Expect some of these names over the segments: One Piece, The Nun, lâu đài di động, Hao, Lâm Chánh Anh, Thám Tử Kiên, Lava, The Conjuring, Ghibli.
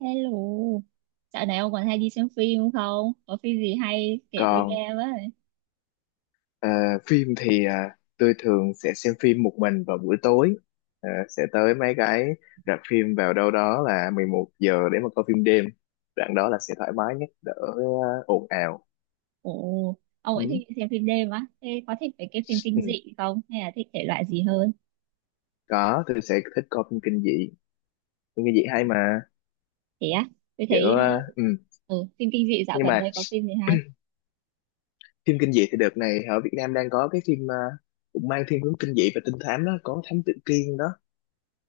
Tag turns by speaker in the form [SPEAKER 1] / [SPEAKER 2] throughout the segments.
[SPEAKER 1] Hello, dạo này ông còn hay đi xem phim không? Không? Có phim gì hay kể tôi
[SPEAKER 2] Còn
[SPEAKER 1] nghe với.
[SPEAKER 2] ờ, phim thì tôi thường sẽ xem phim một mình vào buổi tối. Sẽ tới mấy cái rạp phim vào đâu đó là 11 giờ để mà coi phim đêm. Đoạn đó là sẽ thoải mái nhất, đỡ ồn ào.
[SPEAKER 1] Ồ, ông
[SPEAKER 2] Ừ.
[SPEAKER 1] ấy thích xem phim đêm á. Thế có thích về cái phim kinh
[SPEAKER 2] Ừ.
[SPEAKER 1] dị không? Hay là thích thể loại gì hơn?
[SPEAKER 2] Có, tôi sẽ thích coi phim kinh dị, phim kinh dị hay mà.
[SPEAKER 1] Thế á, tôi
[SPEAKER 2] Kiểu
[SPEAKER 1] thấy
[SPEAKER 2] ừ.
[SPEAKER 1] phim kinh dị dạo
[SPEAKER 2] Nhưng
[SPEAKER 1] gần
[SPEAKER 2] mà
[SPEAKER 1] đây có phim gì hay?
[SPEAKER 2] phim kinh dị thì đợt này ở Việt Nam đang có cái phim cũng mang thiên hướng kinh dị và trinh thám đó, có Thám Tử Kiên đó.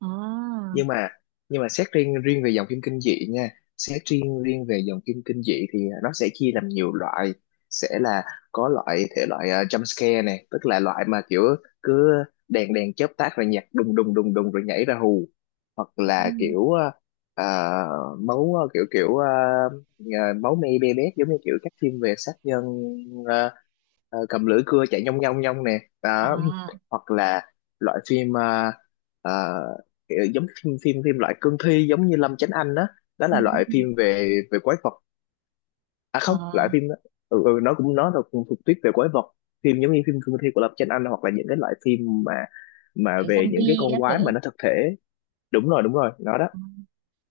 [SPEAKER 1] À,
[SPEAKER 2] Nhưng mà nhưng mà, xét riêng riêng về dòng phim kinh dị nha, xét riêng riêng về dòng phim kinh dị thì nó sẽ chia làm nhiều loại. Sẽ là có loại thể loại jump scare này, tức là loại mà kiểu cứ đèn đèn chớp tắt rồi nhạc đùng đùng đùng đùng rồi nhảy ra hù. Hoặc
[SPEAKER 1] ừ.
[SPEAKER 2] là kiểu, ờ, ờ, máu ờ, kiểu kiểu ờ, ờ, máu me be bét giống như kiểu các phim về sát nhân, ờ, cầm lưỡi cưa chạy nhông nhông nhông nè đó.
[SPEAKER 1] À,
[SPEAKER 2] Hoặc là loại phim, uh, kiểu giống phim phim phim loại cương thi giống như Lâm Chánh Anh đó, đó
[SPEAKER 1] ừ.
[SPEAKER 2] là loại phim về về quái vật. À không, loại
[SPEAKER 1] À,
[SPEAKER 2] phim đó. Ừ, ừ, nó là cũng thuộc tuyết về quái vật. Phim giống như phim cương thi của Lâm Chánh Anh, hoặc là những cái loại phim mà
[SPEAKER 1] kiểu
[SPEAKER 2] về những cái
[SPEAKER 1] zombie
[SPEAKER 2] con
[SPEAKER 1] các thứ.
[SPEAKER 2] quái mà nó thực thể. Đúng rồi, đúng rồi, nó đó.
[SPEAKER 1] Ờ,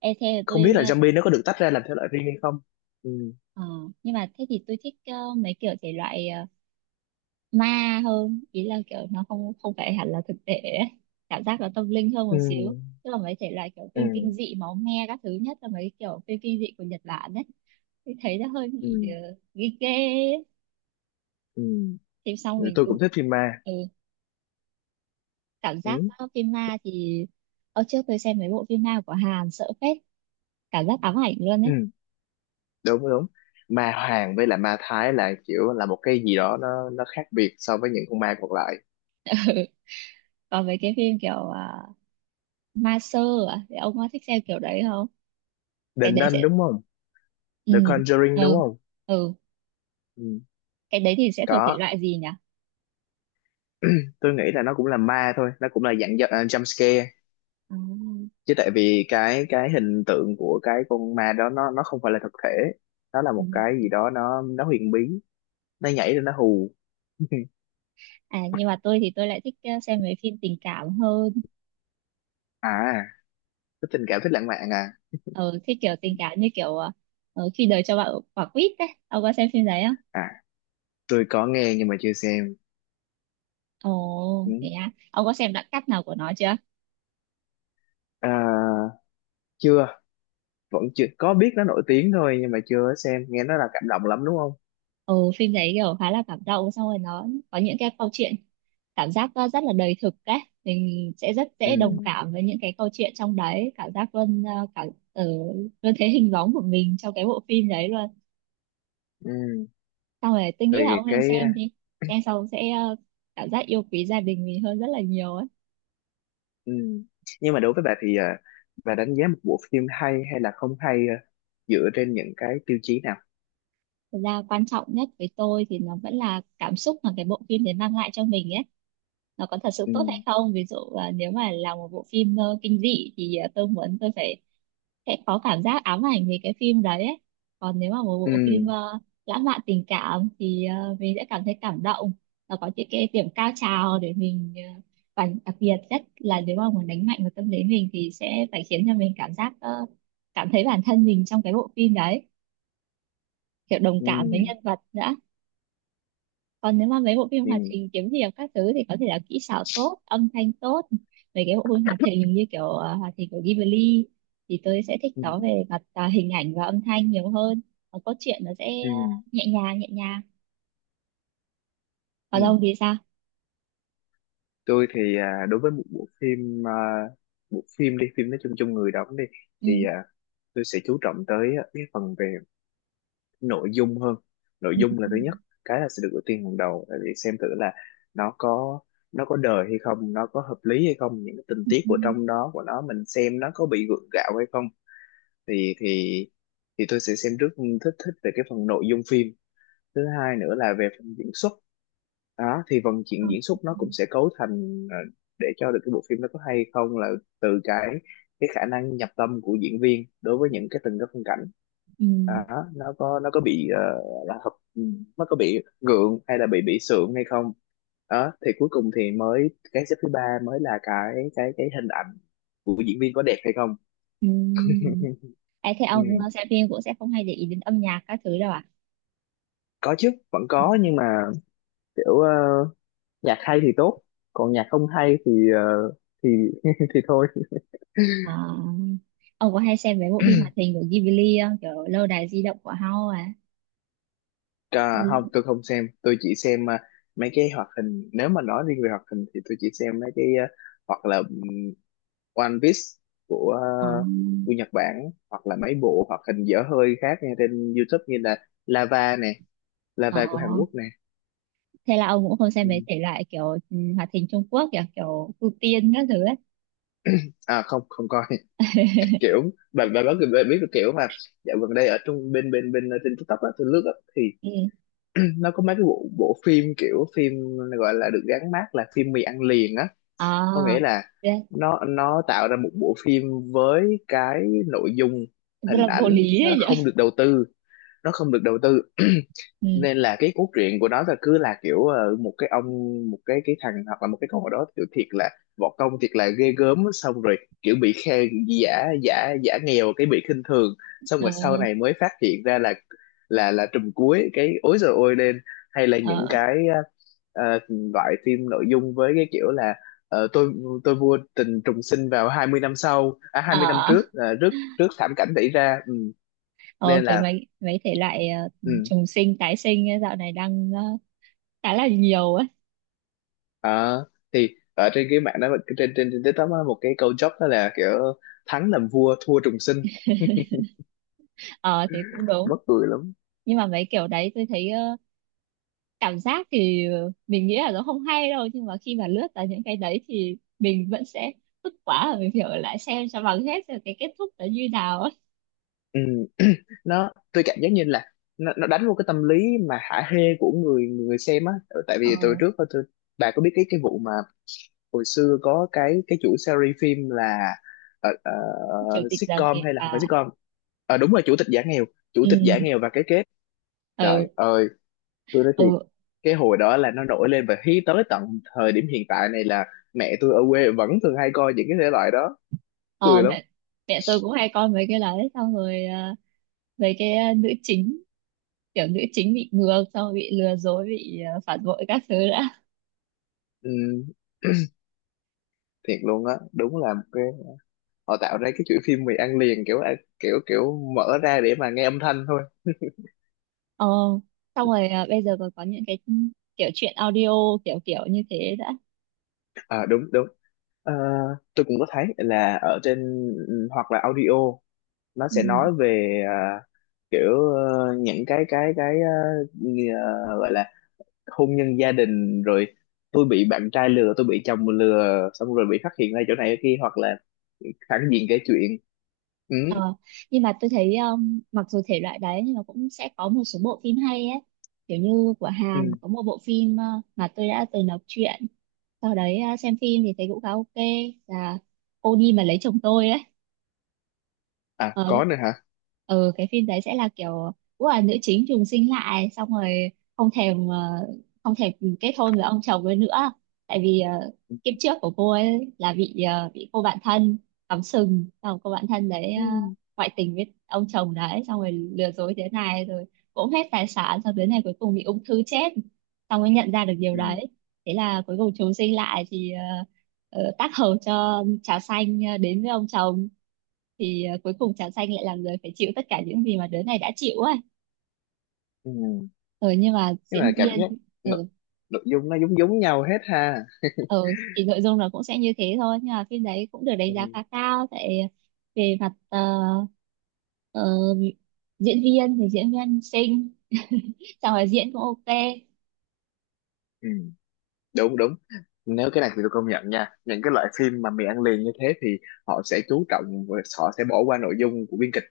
[SPEAKER 1] Thế là tôi,
[SPEAKER 2] Không biết là
[SPEAKER 1] ờ,
[SPEAKER 2] zombie nó có được tách ra làm thể loại riêng hay không. Ừ.
[SPEAKER 1] ờ, nhưng mà thế thì tôi thích mấy kiểu thể loại ma hơn, ý là kiểu nó không không phải hẳn là thực tế ấy. Cảm giác nó tâm linh hơn
[SPEAKER 2] Ừ.
[SPEAKER 1] một xíu, tức là mấy thể loại kiểu
[SPEAKER 2] Ừ.
[SPEAKER 1] phim kinh dị máu me các thứ, nhất là mấy kiểu phim kinh dị của Nhật Bản đấy thì thấy nó hơi
[SPEAKER 2] Ừ.
[SPEAKER 1] bị ghê ghê ấy.
[SPEAKER 2] Ừ.
[SPEAKER 1] Thì xong
[SPEAKER 2] Ừ,
[SPEAKER 1] mình
[SPEAKER 2] tôi
[SPEAKER 1] cứ
[SPEAKER 2] cũng thích phim ma.
[SPEAKER 1] ừ, cảm giác
[SPEAKER 2] Ừ.
[SPEAKER 1] phim ma thì ở trước tôi xem mấy bộ phim ma của Hàn sợ phết, cảm giác ám ảnh luôn
[SPEAKER 2] Ừ.
[SPEAKER 1] đấy.
[SPEAKER 2] Đúng, đúng. Ma hoàng với là ma thái là kiểu là một cái gì đó, nó khác biệt so với những con ma còn lại.
[SPEAKER 1] Còn mấy cái phim kiểu ma sơ à? Thì ông có thích xem kiểu đấy không?
[SPEAKER 2] The
[SPEAKER 1] Cái đấy
[SPEAKER 2] Nun
[SPEAKER 1] sẽ
[SPEAKER 2] đúng không?
[SPEAKER 1] ừ,
[SPEAKER 2] The Conjuring đúng
[SPEAKER 1] ừ,
[SPEAKER 2] không?
[SPEAKER 1] ừ,
[SPEAKER 2] Ừ.
[SPEAKER 1] cái đấy thì sẽ thuộc thể
[SPEAKER 2] Có,
[SPEAKER 1] loại gì nhỉ?
[SPEAKER 2] tôi nghĩ là nó cũng là ma thôi, nó cũng là dạng jump scare.
[SPEAKER 1] À,
[SPEAKER 2] Chứ tại vì cái hình tượng của cái con ma đó, nó không phải là thực thể. Nó là
[SPEAKER 1] ừ.
[SPEAKER 2] một cái gì đó, nó huyền bí, nó nhảy rồi nó hù.
[SPEAKER 1] À, nhưng mà tôi thì tôi lại thích xem mấy phim tình cảm hơn.
[SPEAKER 2] À có, tình cảm thích lãng mạn à?
[SPEAKER 1] Ờ, thích kiểu tình cảm như kiểu khi đời cho bạn quả quýt đấy, ông có xem phim đấy không?
[SPEAKER 2] À, tôi có nghe nhưng mà chưa xem.
[SPEAKER 1] Ồ
[SPEAKER 2] Ừ.
[SPEAKER 1] thế á, ông có xem đoạn cắt nào của nó chưa?
[SPEAKER 2] À, chưa. Vẫn chưa có, biết nó nổi tiếng thôi nhưng mà chưa xem, nghe nó là cảm động lắm đúng không?
[SPEAKER 1] Ồ, phim đấy kiểu khá là cảm động, xong rồi nó có những cái câu chuyện cảm giác rất là đời thực đấy. Mình sẽ rất
[SPEAKER 2] Ừ.
[SPEAKER 1] dễ đồng cảm với những cái câu chuyện trong đấy, cảm giác luôn ờ, luôn thấy hình bóng của mình trong cái bộ phim đấy luôn.
[SPEAKER 2] Ừ.
[SPEAKER 1] Xong rồi tôi
[SPEAKER 2] Thì
[SPEAKER 1] nghĩ là ông nên
[SPEAKER 2] cái.
[SPEAKER 1] xem đi, xem xong sẽ cảm giác yêu quý gia đình mình hơn rất là nhiều ấy.
[SPEAKER 2] Ừ. Nhưng mà đối với bà thì bà đánh giá một bộ phim hay hay là không hay dựa trên những cái tiêu chí nào?
[SPEAKER 1] Thật ra quan trọng nhất với tôi thì nó vẫn là cảm xúc mà cái bộ phim đấy mang lại cho mình ấy, nó có thật sự
[SPEAKER 2] Ừ.
[SPEAKER 1] tốt hay không. Ví dụ nếu mà là một bộ phim kinh dị thì tôi muốn tôi phải sẽ có cảm giác ám ảnh về cái phim đấy ấy. Còn nếu mà một bộ phim
[SPEAKER 2] Ừ.
[SPEAKER 1] lãng mạn tình cảm thì mình sẽ cảm thấy cảm động và có những cái điểm cao trào để mình, và đặc biệt nhất là nếu mà muốn đánh mạnh vào tâm lý mình thì sẽ phải khiến cho mình cảm giác cảm thấy bản thân mình trong cái bộ phim đấy, kiểu đồng
[SPEAKER 2] Ừ.
[SPEAKER 1] cảm với nhân vật nữa. Còn nếu mà mấy bộ phim
[SPEAKER 2] Ừ.
[SPEAKER 1] hoạt hình kiếm hiệp các thứ thì có thể là kỹ xảo tốt, âm thanh tốt. Mấy cái bộ phim hoạt hình như kiểu hoạt hình của Ghibli thì tôi sẽ thích
[SPEAKER 2] Ừ.
[SPEAKER 1] nó về mặt à, hình ảnh và âm thanh nhiều hơn. Còn cốt truyện nó sẽ
[SPEAKER 2] Ừ.
[SPEAKER 1] nhẹ nhàng nhẹ nhàng. Còn
[SPEAKER 2] Ừ.
[SPEAKER 1] ông thì sao?
[SPEAKER 2] Tôi thì đối với một bộ phim, bộ phim đi, phim nói chung chung, người đóng đi
[SPEAKER 1] Ừ
[SPEAKER 2] thì tôi sẽ chú trọng tới cái phần về nội dung hơn. Nội
[SPEAKER 1] Ừ.
[SPEAKER 2] dung là thứ nhất, cái là sẽ được ưu tiên hàng đầu, tại vì xem thử là nó có nó có đời hay không, nó có hợp lý hay không, những cái tình
[SPEAKER 1] Ừ.
[SPEAKER 2] tiết
[SPEAKER 1] Ừ,
[SPEAKER 2] của trong đó của nó mình xem nó có bị gượng gạo hay không. Thì thì thì tôi sẽ xem trước, thích thích về cái phần nội dung phim. Thứ hai nữa là về phần diễn xuất, đó thì phần
[SPEAKER 1] ừ,
[SPEAKER 2] chuyện diễn xuất nó cũng sẽ cấu thành để cho được cái bộ phim nó có hay không là từ cái khả năng nhập tâm của diễn viên đối với những cái từng cái phân cảnh
[SPEAKER 1] ừ,
[SPEAKER 2] đó, nó có bị ờ, là hợp nó có bị gượng hay là bị sượng hay không. Đó thì cuối cùng thì mới cái xếp thứ ba, mới là cái hình ảnh của diễn viên có đẹp hay không.
[SPEAKER 1] ừ. Ê, thế
[SPEAKER 2] Ừ,
[SPEAKER 1] ông xem phim cũng sẽ không hay để ý đến âm nhạc các thứ đâu à?
[SPEAKER 2] có chứ, vẫn có nhưng mà kiểu nhạc hay thì tốt, còn nhạc không hay thì thì thì thôi.
[SPEAKER 1] Ờ, ông có hay xem mấy bộ phim hoạt hình của Ghibli không, kiểu lâu đài di động của Hao à? Ừ.
[SPEAKER 2] À, không tôi không xem, tôi chỉ xem mấy cái hoạt hình. Nếu mà nói riêng về hoạt hình thì tôi chỉ xem mấy cái, à, hoặc là One Piece của à,
[SPEAKER 1] Ờ,
[SPEAKER 2] của Nhật Bản, hoặc là mấy bộ hoạt hình dở hơi khác nghe trên YouTube như là Lava nè,
[SPEAKER 1] ờ,
[SPEAKER 2] Lava của Hàn Quốc nè.
[SPEAKER 1] thế là ông cũng không xem mấy
[SPEAKER 2] Ừm.
[SPEAKER 1] thể loại kiểu ừ, hoạt hình Trung Quốc kiểu kiểu ưu tiên các thứ ấy.
[SPEAKER 2] À không, không coi. Kiểu, bạn bạn biết cái kiểu mà dạo gần đây ở trong bên bên bên ờ, trên TikTok á, tôi lướt á, thì
[SPEAKER 1] Ừ.
[SPEAKER 2] nó có mấy cái bộ bộ phim kiểu phim gọi là được gắn mác là phim mì ăn liền á.
[SPEAKER 1] À,
[SPEAKER 2] Có nghĩa là
[SPEAKER 1] thế-
[SPEAKER 2] nó tạo ra một bộ phim với cái nội dung,
[SPEAKER 1] rất
[SPEAKER 2] hình
[SPEAKER 1] là vô
[SPEAKER 2] ảnh
[SPEAKER 1] lý
[SPEAKER 2] nó
[SPEAKER 1] ấy nhỉ.
[SPEAKER 2] không được đầu tư, nó không được đầu tư.
[SPEAKER 1] Ừ.
[SPEAKER 2] Nên là cái cốt truyện của nó là cứ là kiểu một cái ông, một cái thằng hoặc là một cái con ở đó kiểu thiệt là võ công thiệt là ghê gớm, xong rồi kiểu bị khen, giả giả giả nghèo, cái bị khinh thường, xong
[SPEAKER 1] Ờ,
[SPEAKER 2] rồi sau này mới phát hiện ra là trùm cuối, cái ối giời ôi lên. Hay là những
[SPEAKER 1] ờ,
[SPEAKER 2] cái ờ, ờ, loại phim nội dung với cái kiểu là ờ, tôi tôi mua tình trùng sinh vào 20 năm sau, à 20 năm
[SPEAKER 1] ờ.
[SPEAKER 2] trước, trước thảm cảnh xảy ra. Ừ.
[SPEAKER 1] Ờ,
[SPEAKER 2] Nên
[SPEAKER 1] kiểu
[SPEAKER 2] là,
[SPEAKER 1] mấy mấy thể loại
[SPEAKER 2] ừ.
[SPEAKER 1] trùng sinh tái sinh ấy, dạo này đang khá là nhiều ấy.
[SPEAKER 2] Ờ, thì ở trên cái mạng đó, trên trên trên TikTok á, một cái câu joke đó là kiểu thắng làm vua, thua trùng sinh.
[SPEAKER 1] Ờ thì cũng đúng.
[SPEAKER 2] Mắc cười lắm.
[SPEAKER 1] Nhưng mà mấy kiểu đấy tôi thấy cảm giác thì mình nghĩ là nó không hay đâu, nhưng mà khi mà lướt vào những cái đấy thì mình vẫn sẽ tức quá, rồi mình phải ở lại xem cho bằng hết rồi cái kết thúc nó như nào ấy.
[SPEAKER 2] Ừ. Tôi cảm giác như là nó đánh vô cái tâm lý mà hả hê của người người xem á. Ừ, tại
[SPEAKER 1] Ờ.
[SPEAKER 2] vì từ trước á, tôi, bà có biết cái vụ mà hồi xưa có cái chủ series phim là ờ, ờ,
[SPEAKER 1] Chủ tịch Gia
[SPEAKER 2] sitcom
[SPEAKER 1] Kiệt
[SPEAKER 2] hay là không phải
[SPEAKER 1] à?
[SPEAKER 2] sitcom. Ờ, đúng rồi, chủ tịch giả nghèo, chủ tịch giả
[SPEAKER 1] Ừ,
[SPEAKER 2] nghèo và cái kết.
[SPEAKER 1] ừ,
[SPEAKER 2] Trời ơi, tôi nói thiệt,
[SPEAKER 1] ừ,
[SPEAKER 2] cái hồi đó là nó nổi lên và hí tới tận thời điểm hiện tại này là mẹ tôi ở quê vẫn thường hay coi những cái thể loại đó.
[SPEAKER 1] ờ,
[SPEAKER 2] Cười lắm.
[SPEAKER 1] mẹ mẹ tôi cũng hay coi mấy cái đấy, xong rồi à, mấy cái à, nữ chính, kiểu nữ chính bị ngược xong rồi bị lừa dối, bị à, phản bội các thứ đã.
[SPEAKER 2] Ừ, thiệt luôn á, đúng là một cái họ tạo ra cái chuỗi phim mì ăn liền, kiểu kiểu kiểu mở ra để mà nghe âm thanh thôi.
[SPEAKER 1] Ờ, xong rồi à, bây giờ còn có những cái kiểu chuyện audio kiểu kiểu như thế đã.
[SPEAKER 2] À, đúng đúng. Ờ, tôi cũng có thấy là ở trên, ừ, hoặc là audio nó
[SPEAKER 1] Ừ,
[SPEAKER 2] sẽ nói về, kiểu những cái gọi là hôn nhân gia đình rồi tôi bị bạn trai lừa, tôi bị chồng lừa, xong rồi bị phát hiện ra chỗ này chỗ kia, hoặc là phản diện kể chuyện. Ừ,
[SPEAKER 1] ờ, nhưng mà tôi thấy mặc dù thể loại đấy nhưng mà cũng sẽ có một số bộ phim hay ấy, kiểu như của
[SPEAKER 2] ừ.
[SPEAKER 1] Hàn có một bộ phim mà tôi đã từng đọc truyện, sau đấy à, xem phim thì thấy cũng khá ok, là cô đi mà lấy chồng tôi.
[SPEAKER 2] À,
[SPEAKER 1] Ờ.
[SPEAKER 2] có nữa hả?
[SPEAKER 1] Ừ, cái phim đấy sẽ là kiểu cũng là nữ chính trùng sinh lại, xong rồi không thèm ờ, không thèm kết hôn với ông chồng ấy nữa, tại vì kiếp trước của cô ấy là bị bị cô bạn thân cắm sừng, xong rồi cô bạn thân đấy
[SPEAKER 2] Ừ.
[SPEAKER 1] ngoại tình với ông chồng đấy xong rồi lừa dối thế này, rồi cũng hết tài sản, xong đến này cuối cùng bị ung thư chết, xong mới nhận ra được điều
[SPEAKER 2] Ừ.
[SPEAKER 1] đấy. Thế là cuối cùng trùng sinh lại thì tác hợp cho trà xanh đến với ông chồng, thì cuối cùng trà xanh lại là người phải chịu tất cả những gì mà đứa này đã chịu ấy.
[SPEAKER 2] Ừ.
[SPEAKER 1] Ừ, nhưng mà
[SPEAKER 2] Nhưng mà
[SPEAKER 1] diễn
[SPEAKER 2] cảm giác
[SPEAKER 1] viên
[SPEAKER 2] nội,
[SPEAKER 1] ừ,
[SPEAKER 2] nội dung nó giống giống nhau hết ha.
[SPEAKER 1] ừ, thì nội dung nó cũng sẽ như thế thôi, nhưng mà phim đấy cũng được đánh giá
[SPEAKER 2] Ừ.
[SPEAKER 1] khá cao tại về mặt ờ, diễn viên thì diễn viên xinh, xong rồi diễn cũng ok.
[SPEAKER 2] Ừ. Đúng đúng. Nếu cái này thì tôi công nhận nha, những cái loại phim mà mì ăn liền như thế thì họ sẽ chú trọng và họ sẽ bỏ qua nội dung của biên kịch,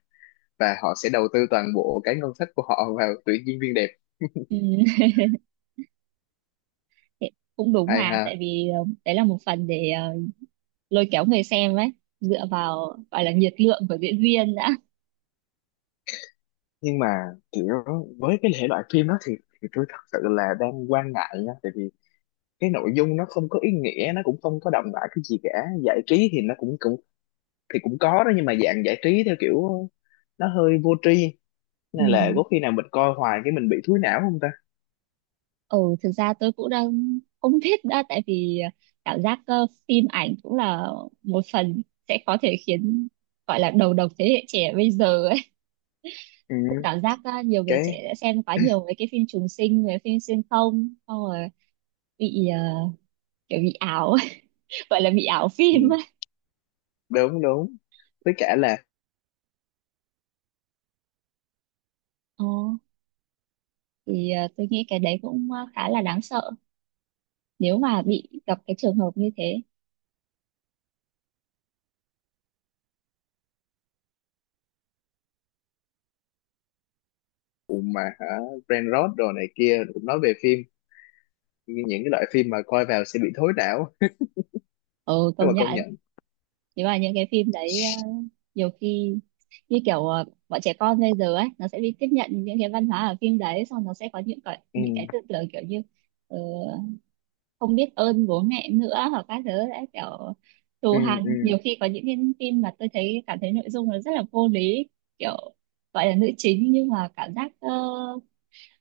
[SPEAKER 2] và họ sẽ đầu tư toàn bộ cái ngân sách của họ vào tuyển diễn viên đẹp.
[SPEAKER 1] Ừ, thế cũng đúng
[SPEAKER 2] Hay
[SPEAKER 1] mà, tại
[SPEAKER 2] ha.
[SPEAKER 1] vì đấy là một phần để lôi kéo người xem ấy, dựa vào gọi là nhiệt lượng của diễn viên đã.
[SPEAKER 2] Nhưng mà kiểu với cái thể loại phim đó thì, tôi thật sự là đang quan ngại nha, tại vì cái nội dung nó không có ý nghĩa, nó cũng không có đậm đà cái gì cả. Giải trí thì nó cũng cũng thì cũng có đó, nhưng mà dạng giải trí theo kiểu nó hơi vô tri. Nên
[SPEAKER 1] Ừ.
[SPEAKER 2] là có khi nào mình coi hoài, cái mình bị thúi não không ta?
[SPEAKER 1] Ừ, thực ra tôi cũng đang không biết đã, tại vì cảm giác phim ảnh cũng là một phần sẽ có thể khiến, gọi là đầu độc thế hệ trẻ bây giờ ấy.
[SPEAKER 2] Ừ,
[SPEAKER 1] Tôi cảm giác nhiều người
[SPEAKER 2] cái,
[SPEAKER 1] trẻ đã xem quá nhiều mấy cái phim trùng sinh, mấy phim xuyên không, xong rồi bị kiểu bị ảo, gọi là bị ảo phim
[SPEAKER 2] ừ,
[SPEAKER 1] ấy.
[SPEAKER 2] đúng đúng, với cả là
[SPEAKER 1] Ờ, thì tôi nghĩ cái đấy cũng khá là đáng sợ nếu mà bị gặp cái trường hợp như thế.
[SPEAKER 2] cùng mà hả? Brain rot đồ này kia cũng nói về phim, nhưng những cái loại phim mà coi vào sẽ bị thối não.
[SPEAKER 1] Ừ,
[SPEAKER 2] Nhưng mà
[SPEAKER 1] công
[SPEAKER 2] công
[SPEAKER 1] nhận.
[SPEAKER 2] nhận.
[SPEAKER 1] Nếu mà những cái phim đấy nhiều khi như kiểu bọn trẻ con bây giờ ấy, nó sẽ đi tiếp nhận những cái văn hóa ở phim đấy, xong nó sẽ có
[SPEAKER 2] Ừ.
[SPEAKER 1] những cái tư tưởng kiểu như ờ, không biết ơn bố mẹ nữa hoặc các thứ đấy, kiểu
[SPEAKER 2] Ừ.
[SPEAKER 1] thù
[SPEAKER 2] Ừ.
[SPEAKER 1] hằn, nhiều khi có những cái phim mà tôi thấy cảm thấy nội dung nó rất là vô lý, kiểu gọi là nữ chính nhưng mà cảm giác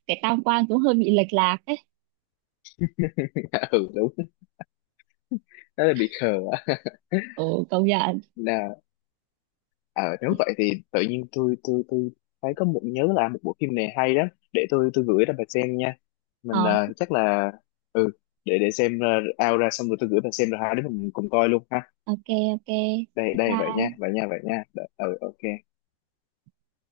[SPEAKER 1] cái tam quan cũng hơi bị lệch lạc ấy.
[SPEAKER 2] Ừ, đúng, đó là bị khờ á.
[SPEAKER 1] Ừ, công nhận.
[SPEAKER 2] Nè, ờ nếu vậy thì tự nhiên tôi thấy có nhớ là một bộ phim này hay lắm, để tôi gửi cho bà xem nha. Mình
[SPEAKER 1] Ờ,
[SPEAKER 2] chắc là, ừ, để xem out ra, xong rồi tôi gửi bà xem rồi hai đứa mình cùng coi luôn ha.
[SPEAKER 1] ok, ok,
[SPEAKER 2] Đây
[SPEAKER 1] bye
[SPEAKER 2] đây, vậy nha,
[SPEAKER 1] bye.
[SPEAKER 2] vậy nha, vậy nha. Ừ, ok.